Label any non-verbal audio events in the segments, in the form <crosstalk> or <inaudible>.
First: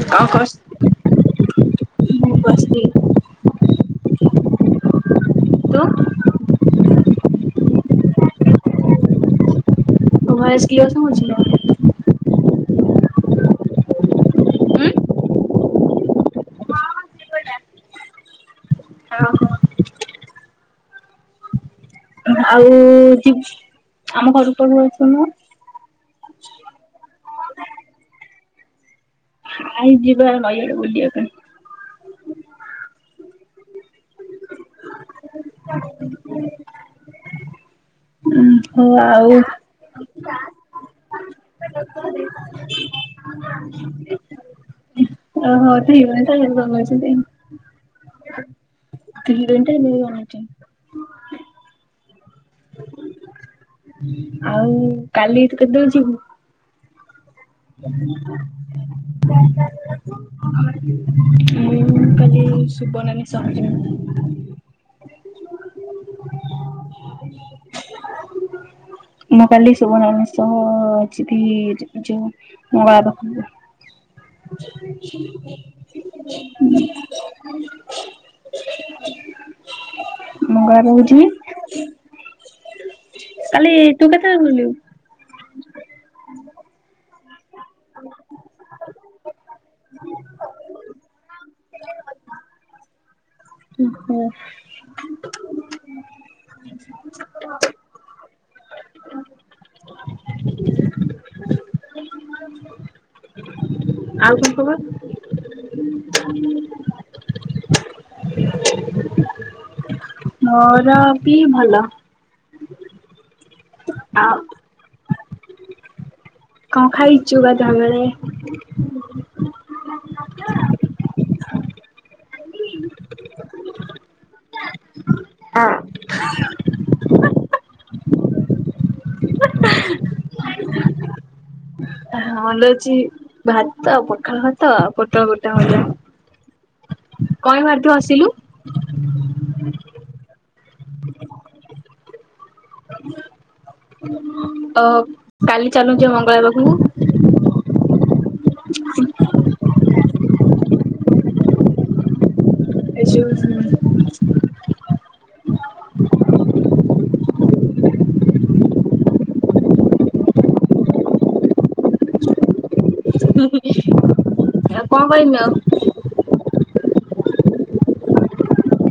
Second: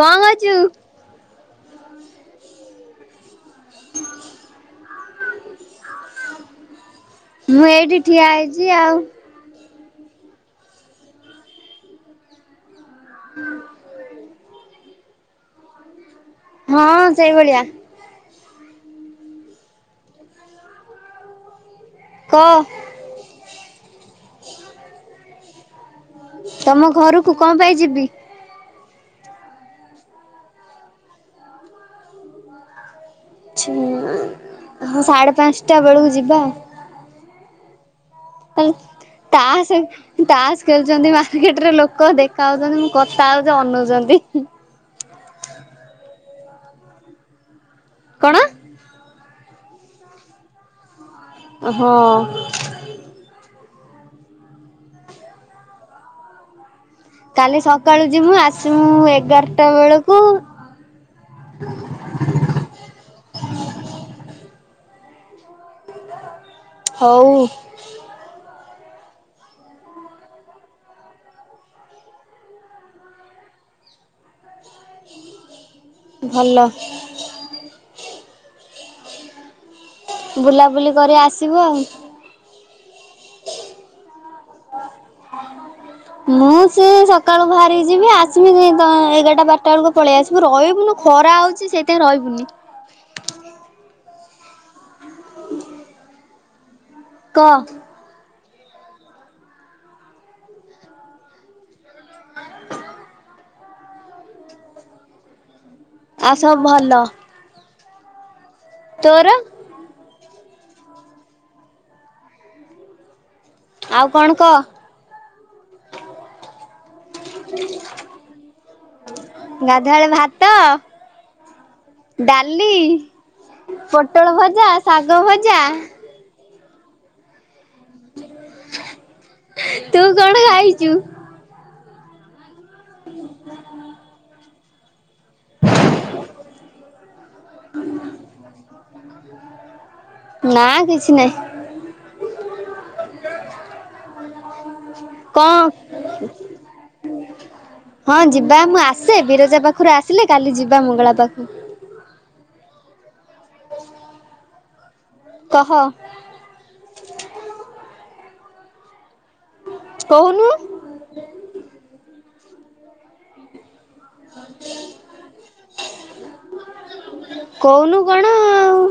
କଣ କରୁଚୁ? <inaudible> ମୁଁ ଏଇଠି ଠିଆ ହେଇଛି ଆଉ। ତେଓ, ଭଏସ୍ କିଲିୟର ସୁଣୁଚିନା? ହୁଁ <inaudible> ଉଁ। ହଁ, ସେଇଭଳିଆ। ହଁ, ହଁ। କହ ଆଉ ଚିପ୍ସ୍ ଆମ ପାଖେ ସବୁ ଅଛି ନା? ତମ ଘରକୁ କଣ ପାଇଁ ଯିବି? ଆଉ ଯିବାର ନାହିଁ, ବୁଲିବା ପାଇଁ। <unintelligible> ହଁ, ସାଢ଼େ ପାଞ୍ଚଟା ବେଳକୁ ଯିବା। ଉଁ <unintelligible> ତାଆ ସ ତାସ ଖେଳୁଛନ୍ତି, ମାର୍କେଟ ରେ ଲୋକ ଦେଖା ହାଉଛନ୍ତି, କଥା ହଉଛି, ଅନେଉଛନ୍ତି। ଓହୋ, ଠିକ୍ ଅଛି <unintelligible> କଣ? କିଲେଟା ନିଆଛିନ୍? ହଁ। ଆଉ କାଲି ଏଠୁ କେତେ ବେଳେ ଯିବୁ? କାଲି <unintelligible> ସକାଳୁ ଯିମୁ ଆସିମୁ ମୁଁ ଏଗାରଟା ବେଳକୁ କାଲି ସୁବନାନୀ ସହଜ। ହଉ। ମୁ କାଲି ସୁବ ନାନୀ ସହ ଯିବି ଜ ଯୋଉ <unintelligible> ଭଲ ଉଁ ବୁଲାବୁଲି କରି ଆସିବୁ ଆଉ। କାଲି ତୁ କେତେବେଳେ ଗଲୁ? ମୁଁ ସେ ସକାଳୁ ବାହାରିଯିବି ଆସିବି ଦ ଏଗାରଟା ବାର ଟା ଏଳକୁ ପଳେଇଆସିବୁ ରହିବୁନୁ ଖରା ହଉଚି ସେଇଥାଇଁ ରହିବୁନି। ଓହୋ। <unintelligible> କ <unintelligible> ଆଉ କଣ ଖବର? ଆ ସବୁ ଭଲ। ତୋର ମୋର ବି ଭଲ। ଆଉ କଣ କ। କଣ ଖାଇଚୁ ଗାଧୁଆ ବେଳେ? ଗାଧୁଆଳେ ଭାତ ଡ଼ାଲି, ପୋଟଳ ଭଜା, ଶାଗ ଭଜା। ହ ତୁ କଣ ଖାଇଚୁ? ହଁ ଲୋଚି ଭାତ ପଖାଳ ଭାତ ଆଉ ପୋଟଳ ପୋ <unintelligible> କଇଁବାର ତୁ ଆସିଲୁ? ନା କିଛି ନାଇଁ। ଓ କଣ କାଲି ଚାଲୁନୁ ଯିବା ମଙ୍ଗଳା ପାଖକୁ। ହଁ ଯିବା ମୁଁ ଆସେ ବିରଜା ପାଖରୁ ଆସିଲେ କାଲି ଯିବା ମଙ୍ଗଳା ପାଖକୁ। ଏ ଯୋଉ କହ। କୋହୁନୁ। ଆଉ କଣ କହିମି ଆଉ? କହୁନୁ କଣ ଆଉ?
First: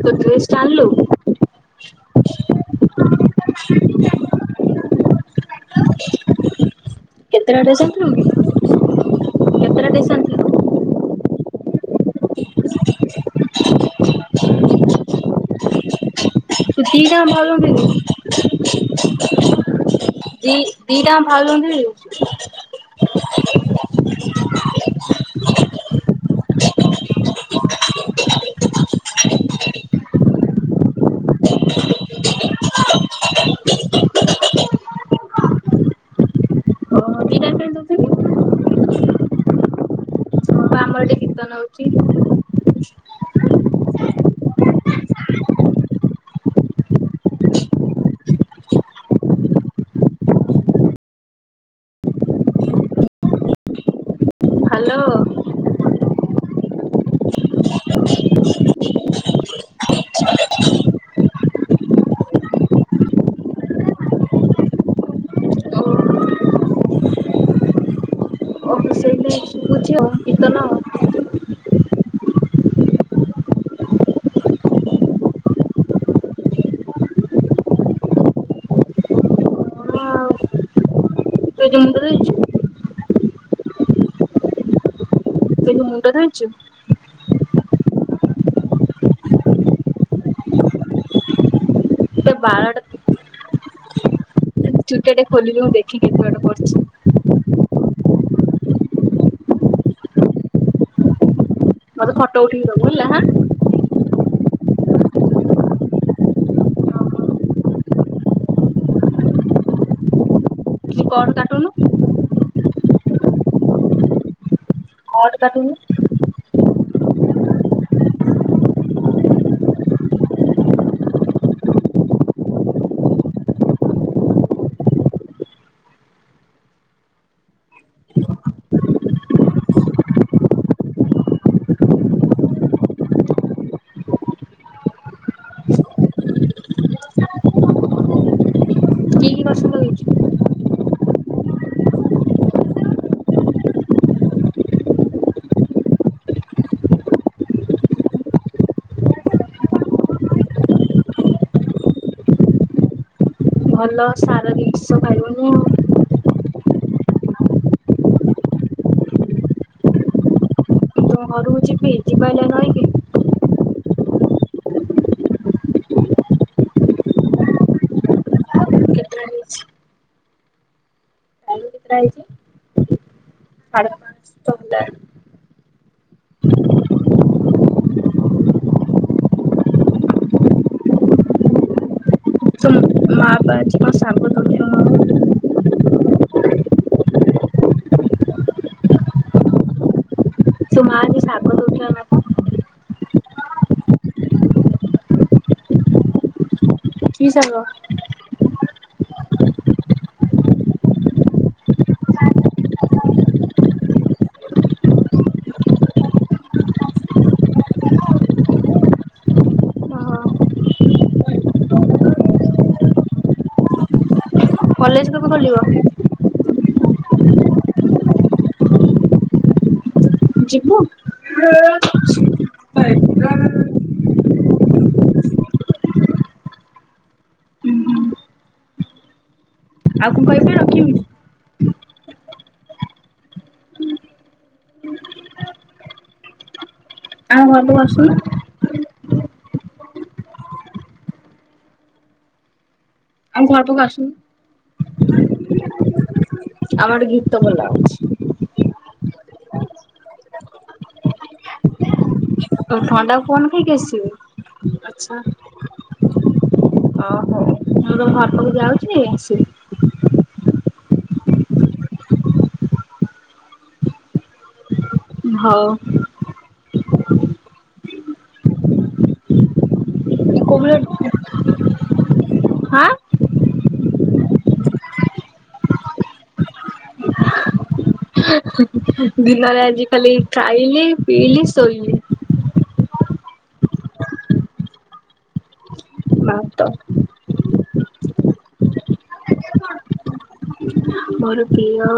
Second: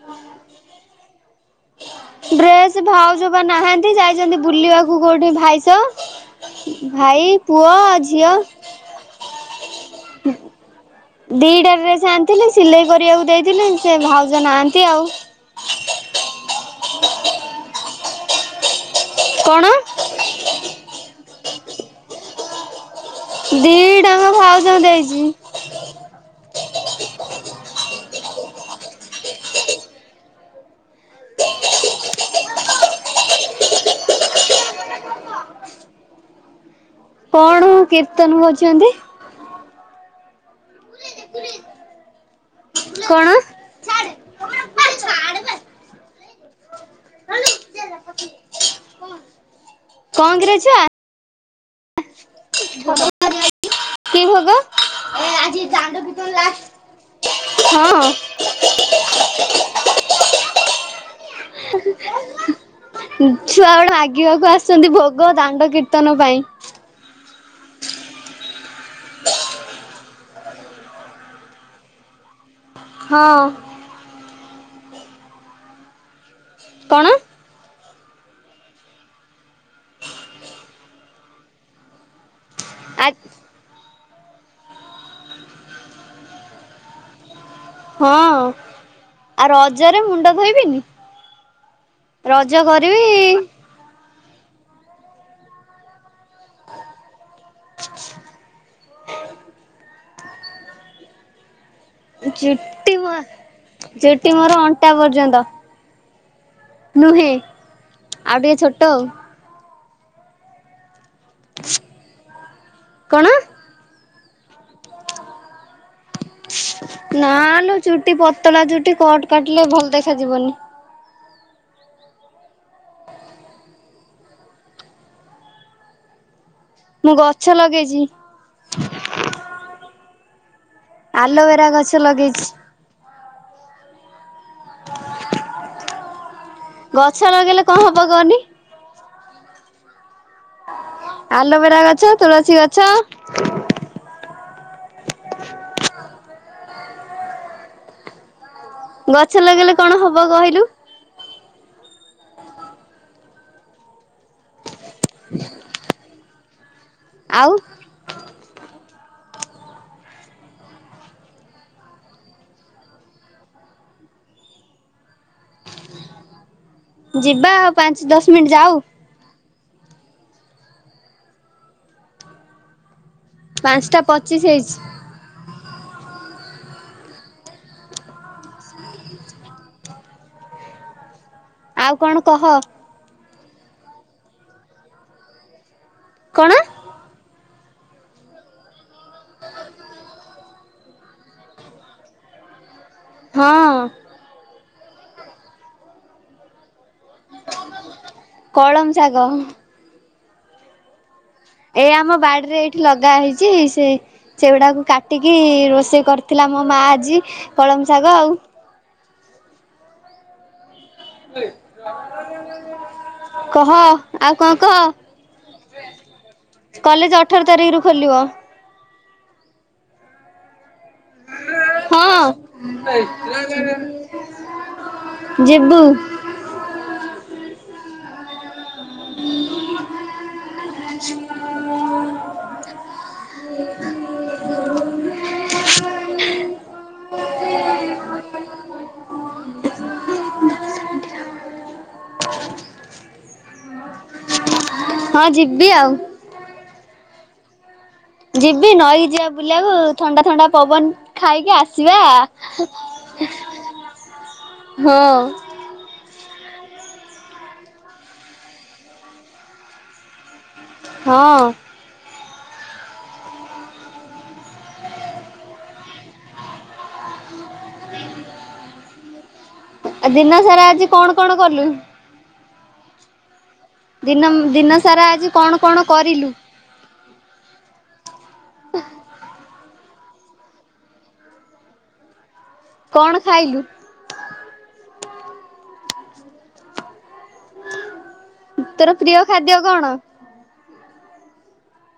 ତୋ ଡ୍ରେସ ଟା ଆଣିଲୁ? ଡ୍ରେସ ଭାଉଜ ପା ନାହାନ୍ତି ଯାଇଚନ୍ତି ବୁଲିବାକୁ କୋଉଠି ଭାଇସ। ଭାଇ କେତେଟା ପୁଅ ଡ୍ରେସ ଆ ଆଣିଥିଲୁ କି? ଝିଅ। କେତେଟା ଡ୍ରେସ ଆଣିଥିଲୁ ଦିଟା ଡ୍ରେସେ ଆଣିଥିଲି ସିଲେଇ କରିବାକୁ ଦେଇଥିଲି ସିଏ ଭାଉଜ ନାହାନ୍ତି ଆଉ। ତୁ ଦିଟାଙ୍କ ଭାଉଜଙ୍କୁ କଣ <unintelligible> ଦି ଦିଟାଙ୍କ ଭାଉଜଙ୍କୁ ଦେଇ ଦିଟାଙ୍କ ଭାଉଜଙ୍କୁ ଦେଇଚି। ଦେଇଦେଲୁ। ଓହୋ ଦିଟା ଯାକ କଣ ଦେଇଦେଲୁ କି? କୀର୍ତ୍ତନ କରୁଚନ୍ତି? ହଁ ବା ଆମର ଏଟି କୀର୍ତନ ହଉଚି। କଣ? କଣ କିରେ ଛୁଆ? <unintelligible> କି ଭୋଗ ହ୍ୟାଲୋ ଏ ଆଜି ଜାଣ୍ଡୁକିତ ଲାଷ୍ଟ ହଁ। <inaudible> ଛୁଆ ଗୁଡ଼ା ମାଗିବାକୁ ଆସିଚନ୍ତି ଭୋଗ ଦାଣ୍ଡ କୀର୍ତ୍ତନ ଓ ପାଇଁ। ଓ ସେଇଥିପାଇଁ ସୁବୁଚି ଆଉ କିର୍ତ୍ତନ। ହଁ। କଣ? କଣ ଆଉ <inaudible> ତୁ <unintelligible> ଆ୍ ତୁଏବେ ମୁଣ୍ଡ ଧୋଇଚୁ। ହଁ ଆଉ ରଜରେ ମୁଣ୍ଡ ଧୋଇବନି। ଗୋଟେ ବାରଟେ ଚୁଟାଟେ ଖୋଲିିକି ମୁଁ ଦେଖିକି କୁଆଡ଼େ ବସିଚି। ମତେ ଫଟୋ ଉଠେଇକି ଦବୁ ଚୁଟି ହେଲା ମୋ ହାଁ ଚୁଟି ମୋର ଅଣ୍ଟା ପର୍ଯ୍ୟନ୍ତ। ନୁହେଁ ଆଉ ଟିକେ ଛୋଟ। କିଛି କଟ୍ କାଟୁନୁ? କଣ? କଟ୍ କାଟୁନୁ। ନାଲ ଚୁଟି ପତଳା ଚୁଟି କଟ୍ କାଟିଲେ ଭଲ ଦେଖାଯିବନି। ମୁଁ ଗଛ ଲଗେଇଚି। ଆଲୋଭେରା ଗଛ ଲଗେଇଚି। <inaudible> ଗଛ ଲଗେଇଲେ କଁ ହବ କଅଁନି? କି କି ଗଛ ଲଗେଇଚୁ? ଆଲୋଭେରା ଗଛ ତୁଳସୀ ଗଛ ଗଛ ଲଗେଇଲେ କଣ ହବ କହିଲୁ? ଭଲ ସାର ଦିନ୍ଷ ଖାଇବୁନୁ। ଆଉ? ତମ ଘରକୁ ଯିବି <unintelligible> ନାହିଁକି? ଯିବା ଆଉ ପାଞ୍ଚ ଦଶ ମିନିଟ୍ ଯାଉ। କେତେଟା ହେଇଛି ରହିଚି ପାଞ୍ଚଟା ପଚିଶି ପାଞ୍ଚଟା ହେଇଚି। ଆଉ କଣ କହ? ତୋ ମାପା ଆଜି କଁ ଶାଗ ତୋଳୁଥି କଣ? <inaudible> ତୋ ମାଏବେ ଶାଗ ତୋଳୁଥିଲାନା କଁ? ହଁ। କି ଶାଗ? କଳମ ଶାଗ। ଏଇ ଆମ ବାଡ଼ରେ ଏଇଠି ଲଗା ହେଇଚି ସେ ସେଗୁଡ଼ାକୁ କାଟିକି ରୋଷେଇ କରିଥିଲା ମୋ ମାଆ ଆଜି କଳମ ଶାଗ ଆଉ। ଓହୋ କହ? ଆଉ କଣ କହ କଲେଜ କେବେ ଖୋଲିବ? କଲେଜ୍ ଅଠର ତାରିଖରୁ ଖୋଲିବ। ଯିବୁ? ହଁ ଆଉ କଣ ଯିବୁ। <unintelligible> ଆଉ କ କହିବେ ରଖିବି? <unintelligible> <unintelligible> ଆଁ ଭଲକୁ ଆସୁନ। <unintelligible> ଆଉ ଘରୁକୁ ଆସୁନୁ। ହଁ ଯିବି ଆଉ। ଆମର ଏଠି ଗୀତ ବୋଲା ହୋଉଛି। ଯିବି ନଈକି ଯିବା ବୁଲିବାକୁ ଥଣ୍ଡା ଥଣ୍ଡା ପବନ ଖାଇକି ଆ ଯିବା ଓ ଥଣ୍ଡା ପବନ ଖାଇକି ଆସିବୁ? ହଁ। ଓହୋଉ ମୁଁ ତମ ଘର ପାଖକୁ ଯାଉଛି ଆସିବୁ। ହଁ। <unintelligible> ହଉ। ଆ ଦିନ ସାରା ଆଜି କଣ କଣ କଲୁ? ହାଁ ଦିନ ଦିନ ସାରା ଆଜି କଣ କଣ କରିଲୁ? ଦିନରେ ଆଜି ଖାଲି ଖାଇଲି ପିଇଲି ଶୋଇଲି। କଣ ଖାଇଲୁ? ମାତ। ତୋର ପ୍ରିୟ ଖାଦ୍ୟ କଣ? ମୋର ପ୍ରିୟ ଉଁ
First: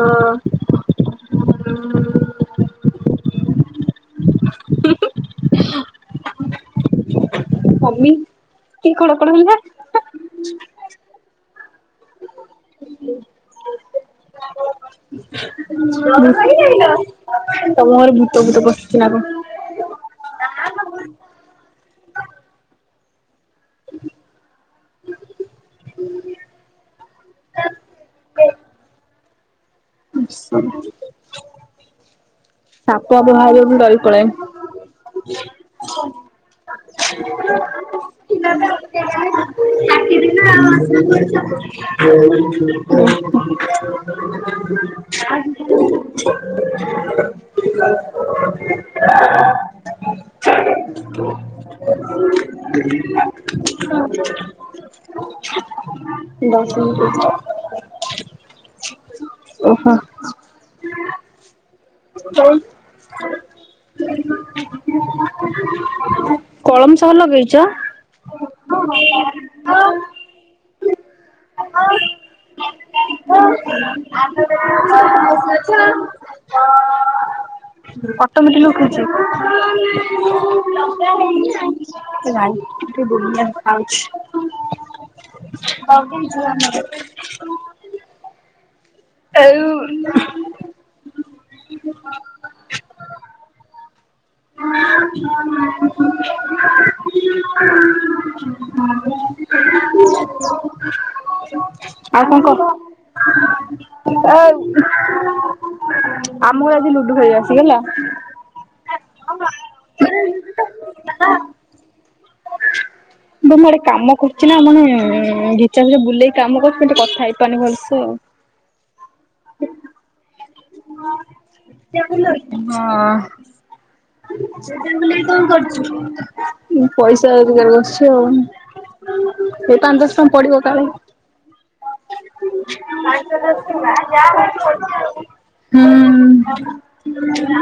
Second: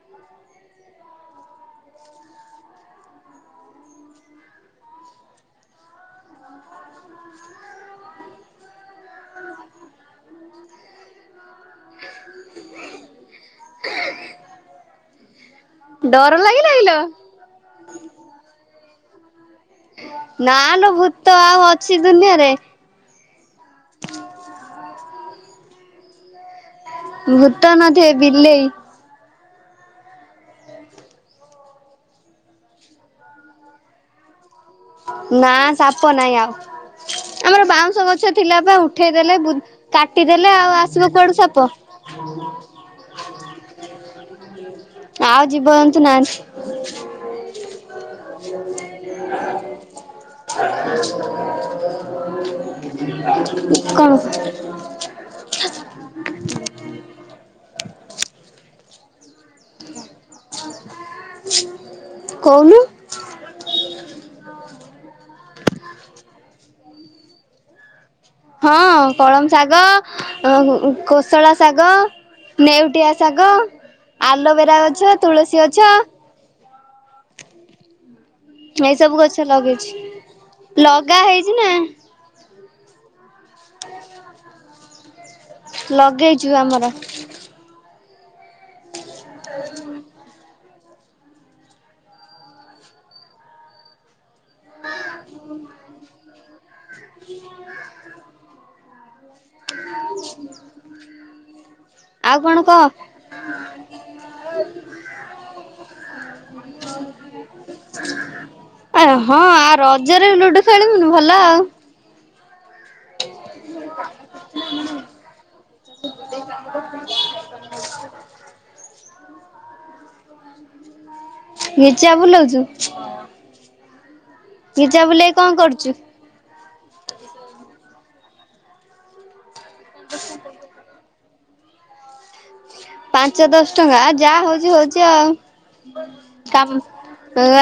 ମମି କି କଣ କଣ ହେଲା। <unintelligible> ଡର ଲାଗିଲା କିଲୋ। ତମ ଘରେ ଭୂତ ଫୁତ ପଶିଚିନା କଣ? ନା ଲୋ ଭୂତ ଆଉ ଅଛି ଦୁନିଆରେ। <unintelligible> <unintelligible> ଭୂତ ନଥିବେ ବିଲେଇ। ସାପ ବାହାରିଲେ ବି ମୁଁ ଡରି ପାଳାଏ। ନା ସାପ ନାହିଁ ଆଉ। ଆମର ବାଉଁଶ ଗଛ ଥିଲାପା ଉଠେଇଦେଲେ କାଟିଦେଲେ ଆଉ ଆସିବ କୁଆଡୁ ସାପ। ଆଉ ଜୀବଜନ୍ତୁ ନାହାନ୍ତି <unintelligible> <unintelligible> କଣ <unintelligible> <unintelligible> ଓହୋ। କହୁନୁ। କଳମ ଶାଗ ଲଗେଇଚ? ହଁ କଳମ ଶାଗ କୋଶଳା ଶାଗ ନେଉଟିଆ ଶାଗ ଆଲୋଭେରା ଗଛ ତୁଳସୀ ଗଛ ଏଇ ସବୁ ଗଛ ଲଗେଇଛି ଅଟୋମେଟ ଲଗା ହେଇଛି ନା ଲେକେଚୁ। <unintelligible> ଲଗେଇଛୁ ଆମର <unintelligible> ହ ଏଉ <inaudible> <inaudible> ହୁଁ <inaudible> ଆଉ କଣ କ। <unintelligible> ଆମକୁ ଆଜି ଲୁଡୁ ଖେଳିଆ ଆସଗଲା। ଆ ହଁ ଆ ରଜରେ ଲୁଡୁ ଖେଳିବୁନି ଭଲ ଆଉ। ମୁଁ ଗୋଟେ କାମ କରୁଛି, ନାମାନେ ଘିଚା ଘିରେ ବୁଲେଇି କାମ କରୁଛି କିନ୍ତୁ କଥା ହେଇପାରୁାନି ଭଲସେ ଆଉ। ଘିଚା, ବୁଲାଉଛୁ। ହଁ। ସେଟା ବୁଲେଇଲି କଣ କରୁଛୁ। ମୁଁ ପଇସା ରୋଜଗାର କରୁଛି ଆଉ। ସେ ପାଞ୍ଚ ଦଶ ଟଙ୍କା ପଡିବ କାଳେ। ପାଞ୍ଚ ଦଶ ଟଙ୍କା ଯାହା ହଉଛି ହଉଛି ଆଉ, ହୁଁ। କାମ।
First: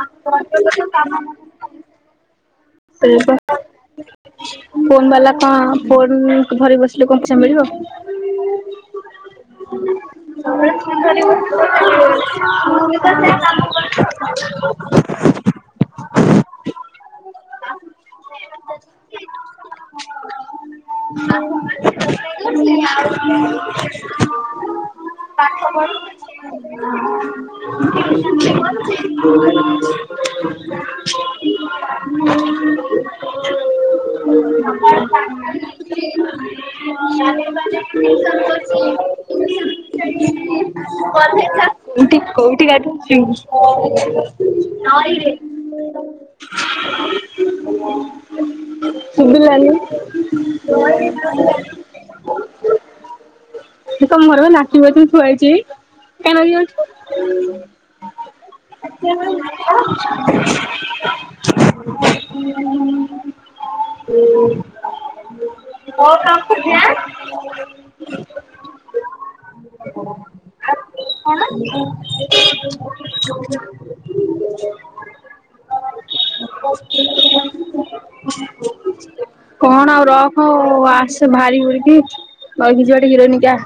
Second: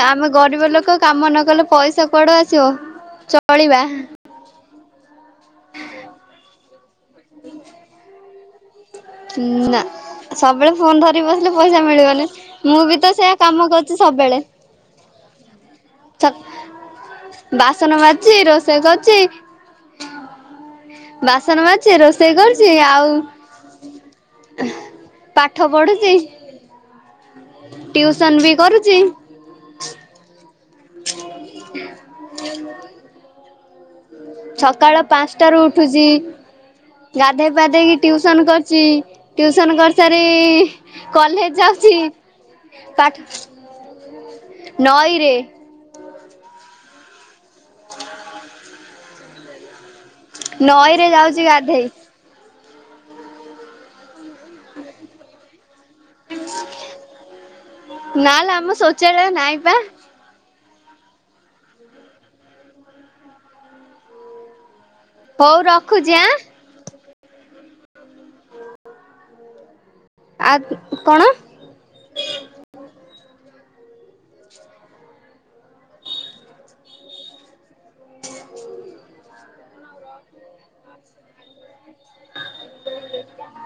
ଆମେ ଗରିବ ଲୋକ କାମ ନ କଲେ ପଇସା କୁଆଡ ଆସିବ ସେଇ ପା ଚଳିବା। ଫୋନ୍ ବାଲା କଣ ଫୋନ୍ ଭରି ବସିଲେ କଣଟା ମିଳିବ। ହୁଁ, ନା। ସବୁବେଳେ ଫୋନ ଧରିକି ବସିଲେ ପଇସା ମିଳିବନି, ମୁଁ ବି ତ ସେଇୟା କାମ କରୁଛି ସବୁବେଳେ। <unintelligible> ବାସନ ମାଜୁଛି ରୋଷେଇ କରୁଛି। ବାସନ ମାଜୁଛି ରୋଷେଇ କରୁଛି ଆଉ। ପାଠ ପଢୁଛି <unintelligible> ଟିଉସନ ବି କରୁଛି ରୋଷେଇ କରୁଛି। <unintelligible> <inaudible> ସକାଳ ପାଞ୍ଚଟାରୁ ହୁଁ ଉଠୁଛି ହ ଗାଧେଇ ପାଧେଇକି ଟିଉସନ କରୁଛି <inaudible> ଟିଉସନ କରିସାରି <unintelligible> କଲେଜ <unintelligible> ଯାଉଛି କଉଠି କୋଉଠି ଗାଧୋଇ ପାଠ ଛୁ ନଇରେ। ହଁ <inaudible> ସୁବିଲାନି? ନଈ ରେ ଯାଉଛି ଗାଧେଇ। ତମ ଘର ନାକିବି ଛୁଆ ହେଇଛି କାହିଁକ। <unintelligible> ନା ଲ ଆମ ଶୌଚାଳୟ ନାଇଁ ପା। ହଉ ରଖୁଛି ଆଁ। ଆଉ କଣ।। <inaudible> କଣ ଆଉ ରଖ ଆସ ଭାରି ଭୁରିକି। ନଈ କି ଯିବା ଏଠି ହିରୋଇନି ହେଇକି ଆ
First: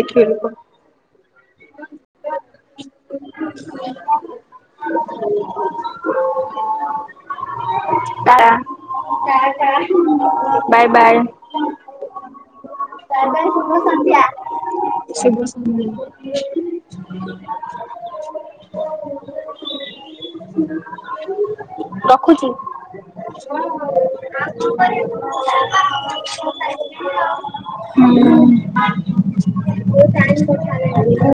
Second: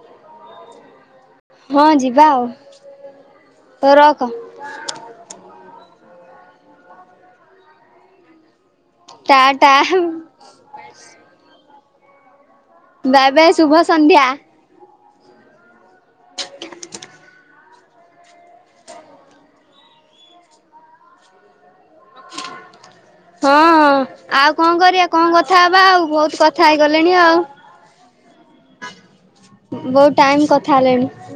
ଦେଖିବେ ଲୋକ? ହଁ ଯିବା ଆଉ ତ ରଖ। <unintelligible> <unintelligible> ତାଟା ଟା ଟା--ହୁଁ ବାଏ ବାଏ। ବାଏ ବାଏ ଶୁଭ ସନ୍ଧ୍ୟା। ଶୁଭ ସନ୍ଧ୍ୟା। <unintelligible> ରଖୁଚି। ହଁ ଅଁ ଆଉ କଣ କରିବା କଣ କଥା ହବା ଆଉ ବହୁତ କଥା ହେଇଗଲେଣି ଆଉ। ବହୁତ ଟାଇମ କଥା ହେଲେଣି। ହୁଁ।